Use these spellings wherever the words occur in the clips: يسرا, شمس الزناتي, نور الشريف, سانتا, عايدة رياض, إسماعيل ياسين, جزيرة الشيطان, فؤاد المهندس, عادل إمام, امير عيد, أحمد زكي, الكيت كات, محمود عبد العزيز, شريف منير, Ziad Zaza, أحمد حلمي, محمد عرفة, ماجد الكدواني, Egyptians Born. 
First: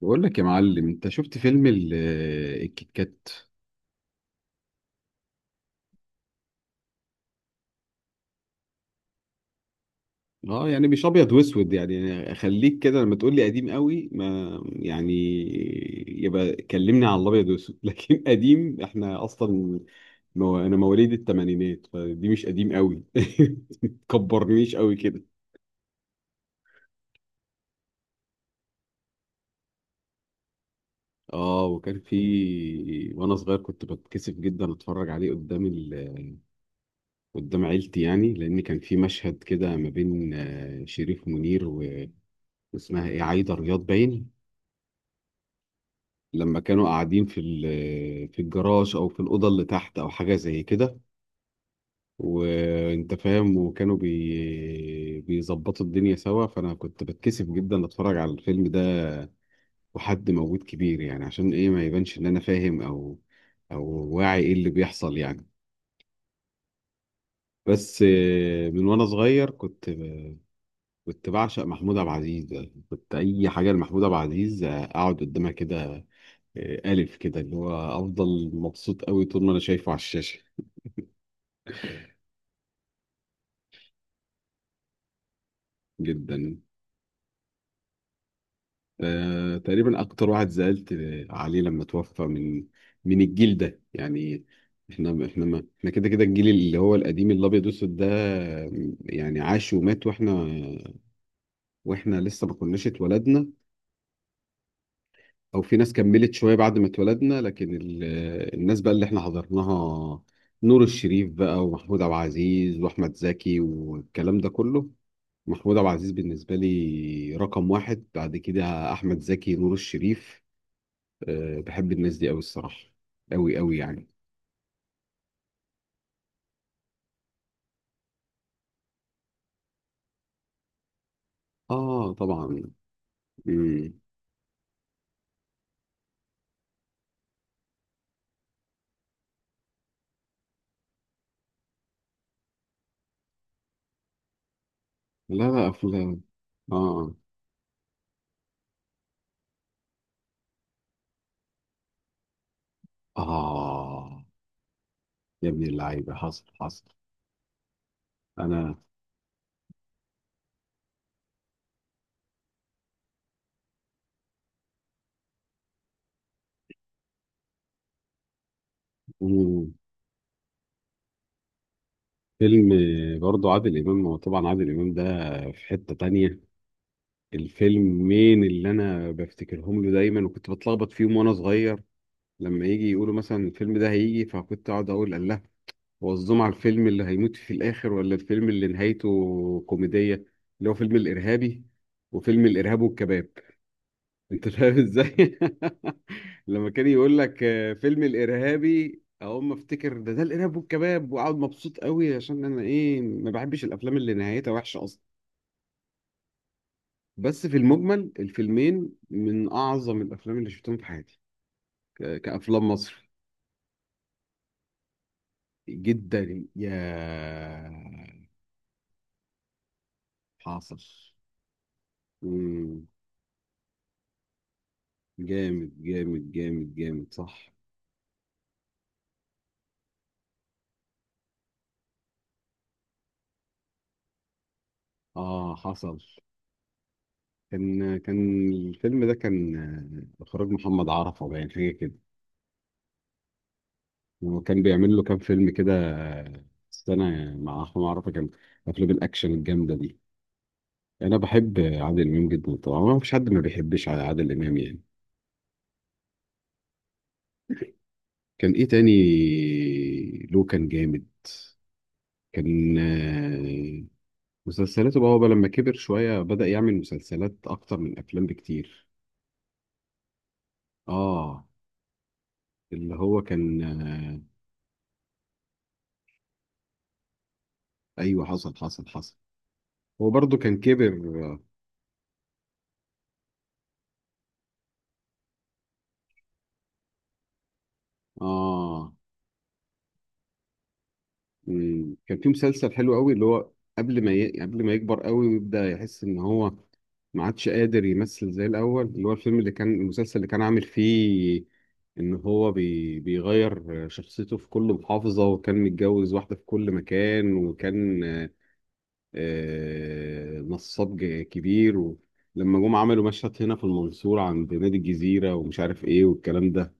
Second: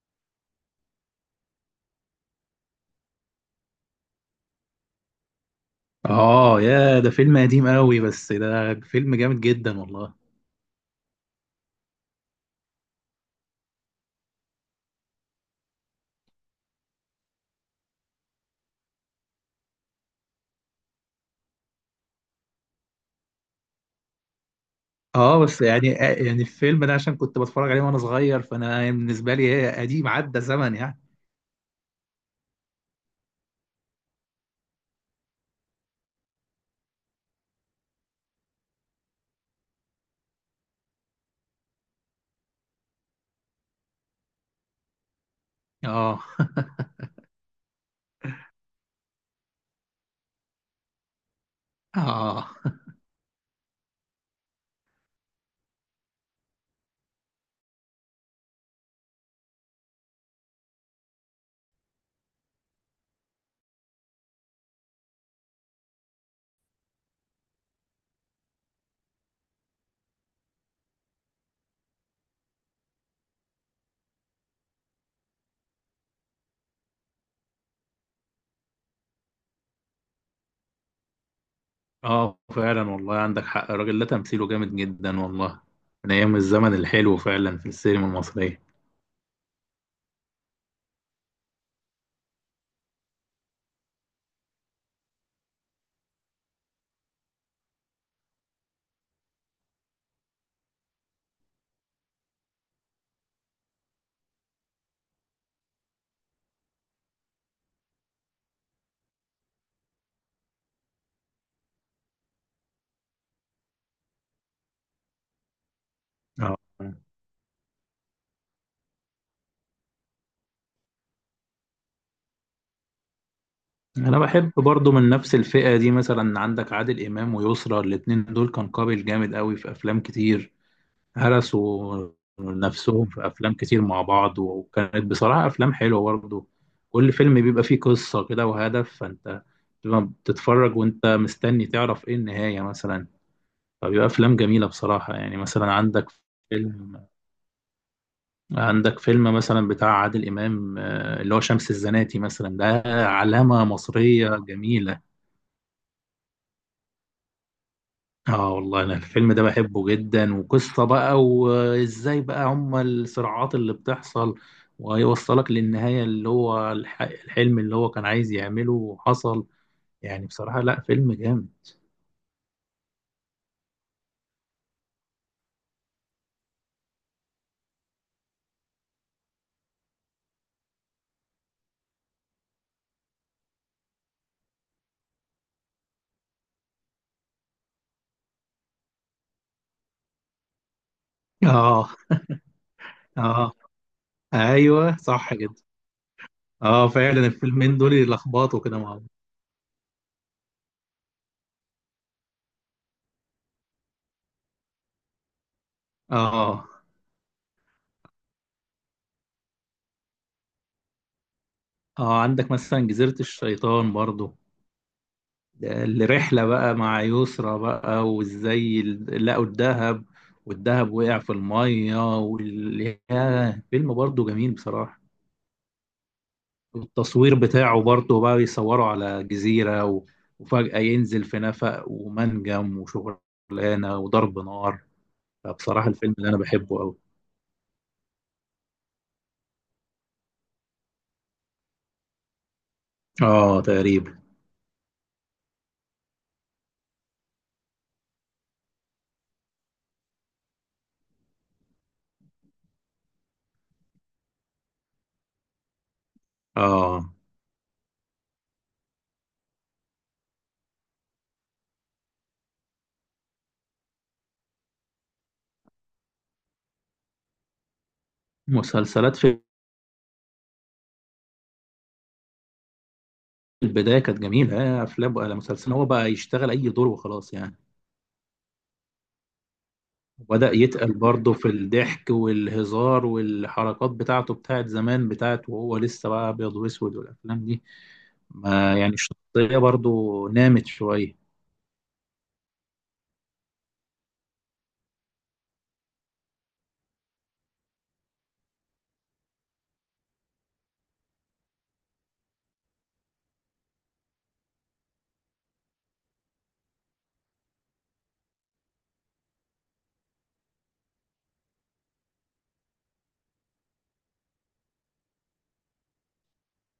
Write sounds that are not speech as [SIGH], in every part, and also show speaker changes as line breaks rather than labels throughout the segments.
بقول لك يا معلم، انت شفت فيلم الكيت كات؟
اه، يا ده فيلم قديم قوي، بس ده فيلم جامد جدا والله.
اه، يعني مش ابيض واسود، يعني اخليك كده لما تقول لي قديم قوي ما يعني. يبقى كلمني على الابيض واسود. [LAUGHS] لكن قديم، احنا اصلا مو، انا مواليد الثمانينات فدي مش قديم قوي. [LAUGHS] تكبرنيش قوي كده.
اه بس يعني يعني الفيلم ده عشان كنت بتفرج عليه وانا صغير، فانا بالنسبه لي هي قديم عدى زمن يعني.
اه، وكان في، وانا صغير كنت بتكسف جدا اتفرج عليه قدام عيلتي، يعني لان كان في مشهد كده ما بين شريف منير، اسمها ايه، عايدة رياض باين.
اه.
لما كانوا
[LAUGHS]
قاعدين في الجراج او في الاوضه اللي تحت او حاجه زي كده،
اه.
وانت فاهم، وكانوا بيظبطوا الدنيا سوا. فانا كنت بتكسف جدا اتفرج على الفيلم ده وحد موجود كبير، يعني عشان ايه ما يبانش ان انا فاهم او واعي ايه اللي بيحصل يعني. بس من وانا صغير كنت بعشق محمود عبد العزيز. كنت اي حاجه لمحمود عبد العزيز اقعد قدامها كده، ألف كده، اللي هو أفضل مبسوط أوي طول ما أنا شايفه على الشاشة.
اه فعلا والله عندك حق، الراجل ده تمثيله جامد جدا والله، من ايام
جدا.
الزمن الحلو فعلا في السينما المصريه.
تقريبا أكتر واحد زعلت عليه لما توفى من الجيل ده يعني. إحنا ما إحنا كده كده، الجيل اللي هو القديم الأبيض والأسود ده، يعني عاش ومات، وإحنا لسه ما كناش اتولدنا، أو في ناس كملت شوية بعد ما اتولدنا، لكن الناس بقى اللي إحنا حضرناها، نور الشريف بقى، ومحمود عبد العزيز، وأحمد زكي والكلام ده كله. محمود عبد العزيز
اه
بالنسبة لي رقم واحد، بعد كده أحمد زكي، نور الشريف. أه، بحب الناس دي أوي الصراحة. أوي أوي يعني.
انا بحب برضو من نفس الفئه دي، مثلا عندك عادل امام ويسرا، الاتنين دول كان قابل جامد قوي في افلام كتير، هرسوا
آه طبعا.
نفسهم في أفلام كتير
مم.
مع بعض، وكانت بصراحة أفلام حلوة برضه. كل فيلم بيبقى فيه قصة كده وهدف، فأنت بتبقى بتتفرج وأنت مستني تعرف إيه النهاية مثلا. فبيبقى أفلام جميلة بصراحة، يعني
لا لا،
مثلا
أفلام.
فيلم
آه
عندك فيلم مثلا بتاع عادل إمام، اللي هو شمس الزناتي مثلا، ده علامة
آه.
مصرية جميلة.
يا ابن اللعيبة، حصل حصل.
اه
أنا.
والله انا الفيلم ده بحبه جدا، وقصة بقى وازاي بقى هما الصراعات اللي بتحصل، وهيوصلك للنهاية اللي هو الحلم اللي هو كان عايز يعمله وحصل.
مم.
يعني بصراحة لا، فيلم جامد.
فيلم. برضو عادل إمام، هو طبعا عادل إمام ده في حتة تانية. الفيلمين اللي أنا بفتكرهم له دايما، وكنت بتلخبط فيهم وأنا صغير، لما يجي يقولوا مثلا الفيلم ده هيجي فكنت أقعد أقول الله، وظهم على الفيلم اللي هيموت في الآخر ولا الفيلم اللي نهايته كوميدية، اللي هو فيلم الإرهابي
اه.
وفيلم الإرهاب والكباب.
اه
[LAUGHS] أنت فاهم
ايوه صح
إزاي؟
كده.
[LAUGHS] لما كان
اه
يقول
فعلا
لك
الفيلمين دول
فيلم
يلخبطوا كده مع
الإرهابي
بعض.
أقوم أفتكر ده الإرهاب والكباب، وأقعد مبسوط قوي، عشان أنا إيه ما بحبش الأفلام اللي نهايتها وحشة أصلا.
اه.
بس في المجمل الفيلمين من أعظم الأفلام اللي شفتهم في حياتي،
اه عندك
كأفلام
مثلا
مصر.
جزيرة الشيطان برضو،
جدا
الرحلة بقى مع يسرى
يا،
بقى، وازاي لقوا الذهب،
حاصل.
والذهب وقع في المية ياه، فيلم برضه جميل بصراحة.
جامد جامد جامد جامد
والتصوير
صح.
بتاعه برضه بقى بيصوروا على جزيرة، وفجأة ينزل في نفق ومنجم وشغلانة وضرب نار.
اه،
فبصراحة
حصل.
الفيلم اللي أنا بحبه أوي.
كان الفيلم ده كان اخراج محمد عرفة، باين حاجه كده.
آه تقريبا.
وكان بيعمل له كام فيلم كده، السنه، مع احمد عرفة. كان افلام الاكشن الجامده دي، انا بحب عادل امام جدا طبعا، ما فيش حد ما بيحبش على عادل امام يعني.
آه
كان ايه تاني له، كان جامد. كان مسلسلاته بقى، هو بقى لما كبر شويه بدأ يعمل مسلسلات اكتر من افلام بكتير.
مسلسلات في
اه، اللي هو كان
البداية كانت جميلة، أفلام ولا مسلسل، هو بقى يشتغل أي دور وخلاص يعني.
ايوه، حصل حصل حصل. هو برضو
وبدأ
كان كبر.
يتقل برضه
اه.
في الضحك والهزار والحركات بتاعته، بتاعت زمان، بتاعت وهو لسه بقى أبيض وأسود والأفلام دي، ما
آه،
يعني الشخصية برضه نامت شوية.
مم. كان في مسلسل حلو قوي اللي هو، قبل ما يكبر قوي ويبدأ يحس ان هو ما عادش قادر يمثل زي الاول، اللي هو الفيلم اللي كان المسلسل اللي كان عامل فيه، ان هو بيغير شخصيته في كل محافظة وكان متجوز واحدة في كل مكان، وكان نصاب كبير، ولما جم عملوا مشهد هنا في المنصورة عند نادي الجزيرة ومش عارف ايه والكلام ده.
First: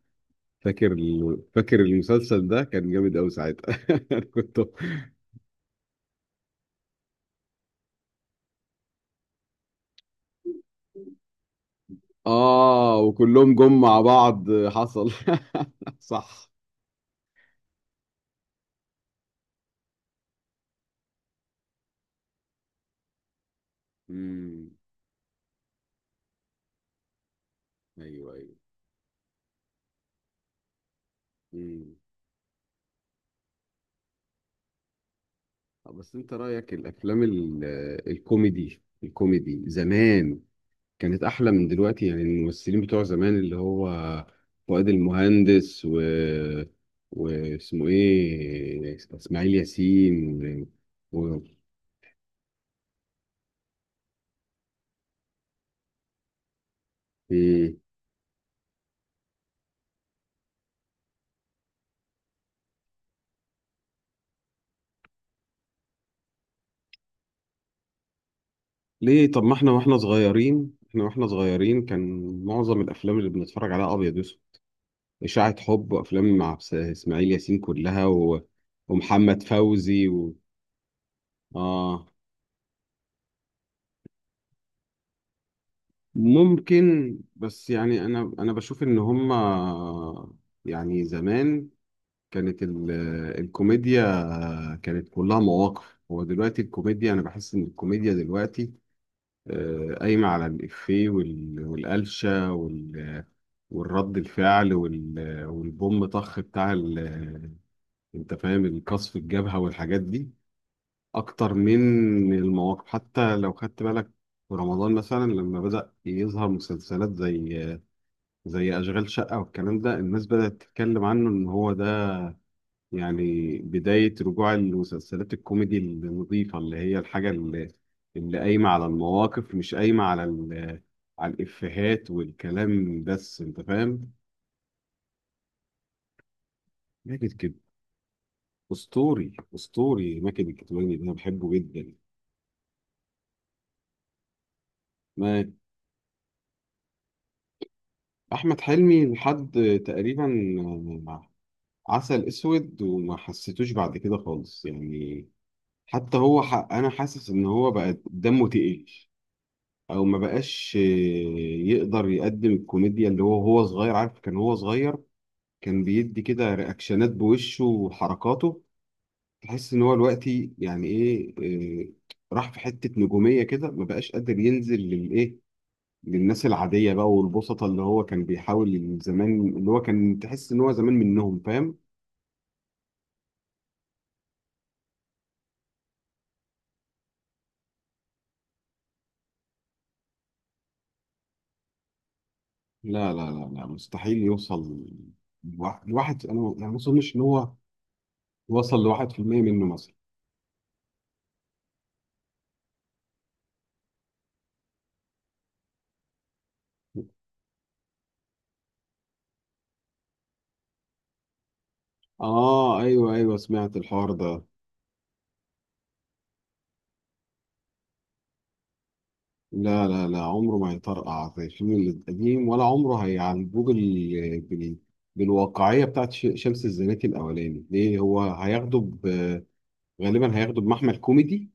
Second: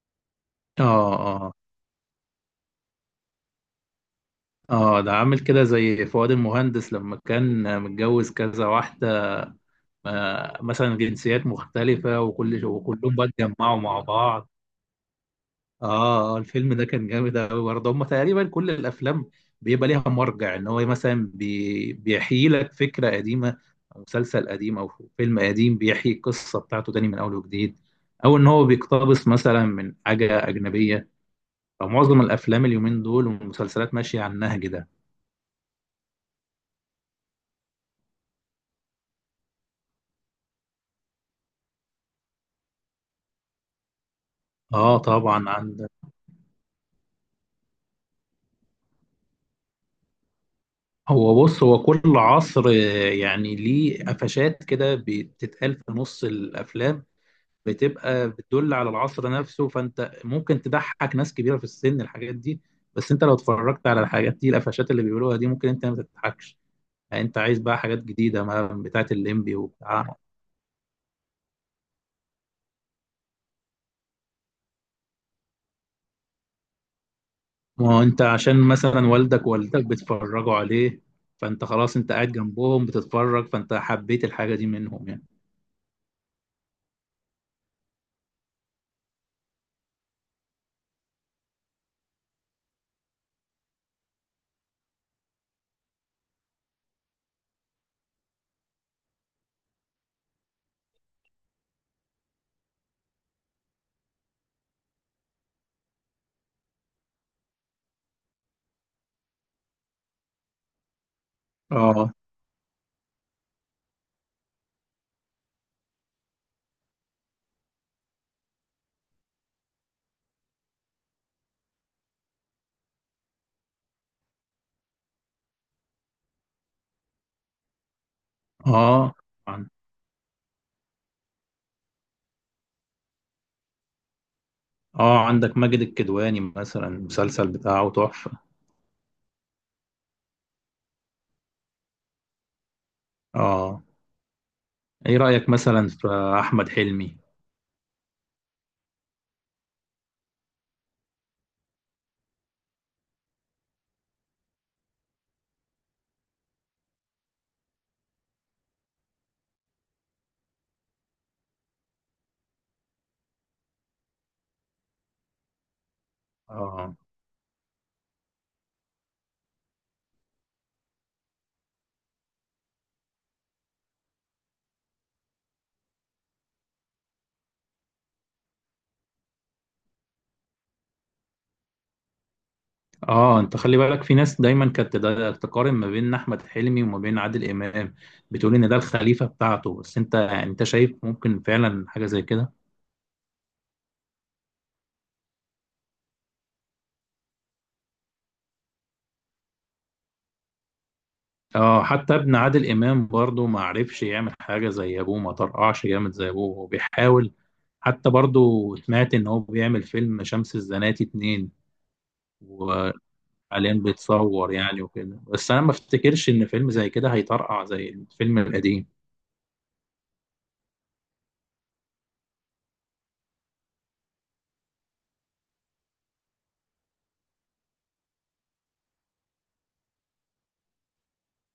آه آه.
فاكر المسلسل ده كان جامد قوي ساعتها. [LAUGHS] أنا كنت.
آه ده عامل كده زي فؤاد المهندس لما كان متجوز كذا واحدة، آه مثلا جنسيات مختلفة، وكل
اه،
وكلهم بقى
وكلهم جم
اتجمعوا
مع
مع
بعض،
بعض.
حصل. [LAUGHS]
اه.
صح.
الفيلم ده كان جامد قوي برضه. هم تقريبا كل الافلام بيبقى ليها مرجع، ان هو مثلا بيحيي لك فكره قديمه، او مسلسل
امم.
قديم، او فيلم قديم، بيحيي القصه بتاعته تاني من اول وجديد،
ايوه
او ان
ايوه.
هو بيقتبس مثلا من حاجه اجنبيه.
امم.
فمعظم الافلام اليومين دول والمسلسلات ماشيه على النهج ده.
بس انت رأيك، الافلام الكوميدي، زمان، كانت احلى من دلوقتي، يعني الممثلين بتوع زمان، اللي هو فؤاد
اه طبعا
المهندس
عندك.
واسمه ايه، اسماعيل ياسين، و... و...
هو بص، هو كل عصر يعني ليه قفشات كده بتتقال في نص الافلام،
إيه.
بتبقى بتدل على العصر نفسه، فانت ممكن تضحك ناس كبيره في السن الحاجات دي، بس انت لو اتفرجت على الحاجات دي، القفشات اللي بيقولوها دي ممكن انت ما تضحكش. يعني انت عايز بقى حاجات جديده ما بتاعت
ليه طب، ما
الليمبي
احنا
وبتاع.
واحنا صغيرين، كان معظم الافلام اللي بنتفرج عليها ابيض واسود، اشاعة حب وافلام مع اسماعيل ياسين
ما هو
كلها،
انت عشان مثلا
ومحمد
والدك ووالدتك
فوزي
بيتفرجوا عليه، فانت خلاص
اه.
انت قاعد جنبهم بتتفرج، فانت حبيت الحاجه دي منهم يعني.
ممكن، بس يعني انا بشوف ان هما، يعني زمان كانت الكوميديا كانت كلها مواقف. هو دلوقتي الكوميديا، انا بحس ان الكوميديا دلوقتي قايمه على الافيه والقلشه والرد الفعل والبوم طخ انت فاهم، القصف الجبهه والحاجات دي، اكتر
اه.
من المواقف. حتى لو خدت بالك، في رمضان مثلا لما بدأ يظهر مسلسلات زي أشغال شقة والكلام ده، الناس بدأت تتكلم عنه إن هو ده يعني بداية رجوع المسلسلات الكوميدي النظيفة، اللي هي الحاجة اللي قايمة على
اه.
المواقف،
عن-
مش قايمة على الإفيهات والكلام بس. أنت فاهم؟
اه عندك ماجد الكدواني مثلا،
ماجد
المسلسل
كده،
بتاعه تحفه.
أسطوري أسطوري ماجد الكدواني ده، أنا بحبه جدا.
اه، ايه
ما...
رايك مثلا في احمد حلمي؟
أحمد حلمي لحد تقريبا عسل أسود، وما حسيتوش بعد كده خالص يعني. حتى أنا حاسس إن هو بقى دمه تقيل، او ما بقاش يقدر يقدم الكوميديا اللي هو هو صغير عارف، كان هو صغير كان بيدي كده
اه.
رياكشنات بوشه وحركاته. تحس ان هو دلوقتي يعني ايه، آه، راح في حتة نجومية كده، ما بقاش قادر ينزل للايه، للناس العادية بقى والبسطة، اللي هو كان بيحاول زمان، اللي هو كان تحس ان هو زمان منهم، فاهم.
اه انت خلي بالك، في ناس دايما كانت تقارن ما بين احمد حلمي وما بين عادل امام، بتقول ان ده الخليفه بتاعته، بس انت يعني انت شايف ممكن فعلا حاجه زي كده؟
لا لا لا لا، مستحيل يوصل، أنا ما اظنش ان هو وصل لواحد في المية منه مثلا.
اه حتى ابن عادل امام برضه ما عرفش يعمل حاجه زي ابوه، ما طرقعش جامد زي ابوه، هو بيحاول. حتى برضه سمعت ان هو بيعمل فيلم شمس الزناتي اتنين،
اه، ايوه ايوه،
وحاليا
سمعت الحوار ده.
بيتصور يعني وكده، بس انا ما افتكرش ان فيلم زي كده هيطرقع زي الفيلم القديم.
لا لا لا، عمره ما هيطرقع زي الفيلم القديم، ولا عمره هيعالجوه بالواقعيه بتاعت شمس الزناتي الاولاني. ليه، هو هياخده غالبا هياخده بمحمل كوميدي،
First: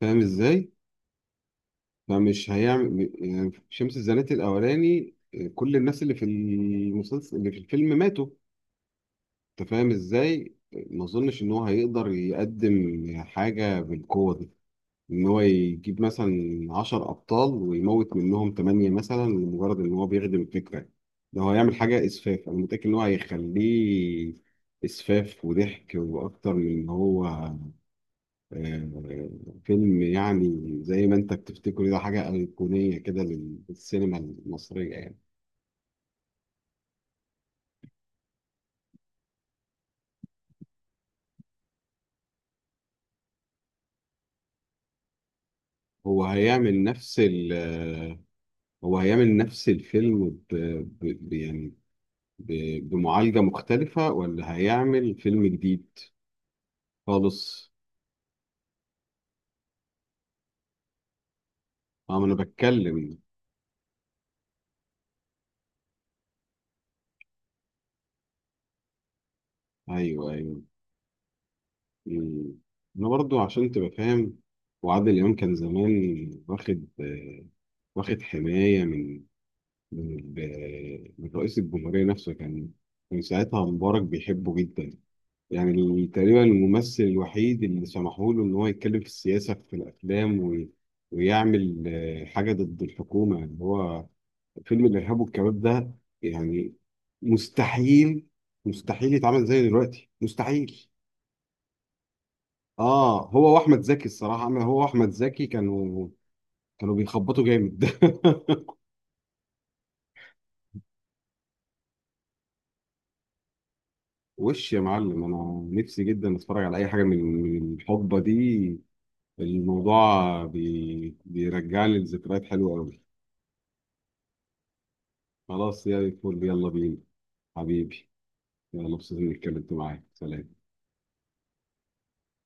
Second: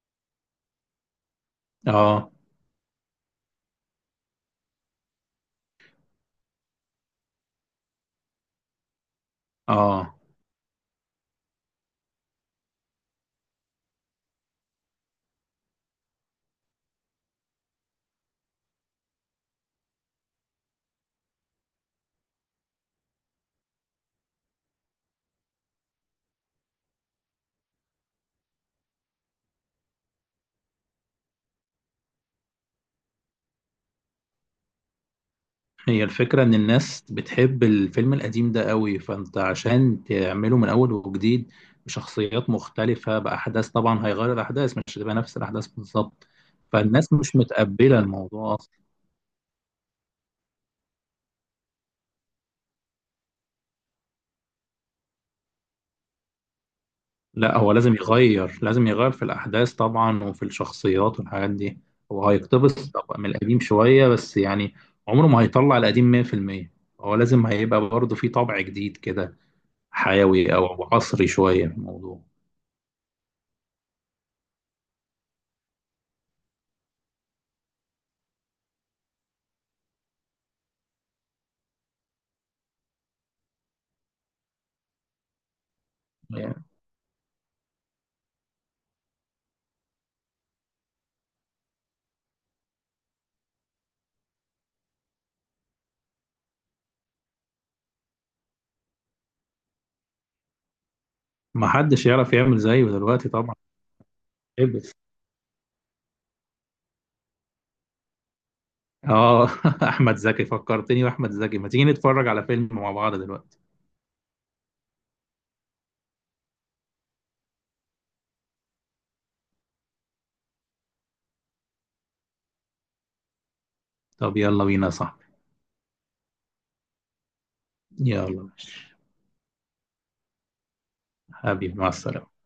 فاهم ازاي؟
اه.
فمش هيعمل يعني شمس الزناتي الاولاني. كل الناس اللي في الفيلم ماتوا، انت فاهم
اه
ازاي؟ ما اظنش ان هو هيقدر يقدم حاجه بالقوه دي، ان هو يجيب مثلا 10 ابطال ويموت منهم 8 مثلا، لمجرد ان هو بيخدم الفكره. ده هو هيعمل حاجه اسفاف، انا متاكد ان هو هيخليه اسفاف وضحك، واكتر من ان هو آه، فيلم، يعني زي ما انت بتفتكره ده حاجه ايقونيه كده للسينما المصريه يعني.
هي الفكرة إن الناس بتحب الفيلم القديم ده قوي، فأنت عشان تعمله من أول وجديد بشخصيات مختلفة، بأحداث طبعا هيغير الأحداث، مش هتبقى نفس الأحداث
هو
بالظبط،
هيعمل
فالناس
نفس
مش
ال
متقبلة
آه،
الموضوع أصلا.
هو هيعمل نفس الفيلم يعني بمعالجه مختلفه، ولا هيعمل فيلم جديد
لا
خالص.
هو لازم يغير، لازم يغير في الأحداث طبعا وفي الشخصيات والحاجات دي.
اه، ما
هو
انا
هيقتبس
بتكلم.
طبعا من القديم شوية بس يعني، عمره ما هيطلع القديم 100%. هو لازم هيبقى برضه فيه طبع جديد كده،
ايوه
حيوي
ايوه.
أو عصري شوية في الموضوع.
مم. انا برضو عشان تبقى فاهم، وعادل امام كان زمان واخد واخد حمايه من رئيس الجمهوريه نفسه. كان ساعتها مبارك بيحبه جدا، يعني تقريبا الممثل الوحيد اللي سمحوا له ان هو يتكلم في السياسه في الافلام، ويعمل حاجه ضد الحكومه، اللي هو فيلم الإرهاب والكباب ده. يعني مستحيل، مستحيل يتعمل زي دلوقتي، مستحيل.
ما حدش يعرف يعمل زيه
اه،
دلوقتي
هو
طبعا.
واحمد زكي الصراحه، عمل هو
ابس.
واحمد زكي كانوا بيخبطوا جامد. [LAUGHS]
اه. [LAUGHS] احمد زكي فكرتني، واحمد زكي ما تيجي نتفرج على فيلم مع بعض دلوقتي؟
وش يا معلم، انا نفسي جدا اتفرج على اي حاجه من الحقبه دي. الموضوع بيرجع لي لذكريات حلوه قوي.
طب يلا بينا يا صاحبي.
خلاص يا فل، يلا بينا حبيبي.
يلا
يلا. مبسوط اني اتكلمت معاك، سلام.
حبيبي، مع السلامة.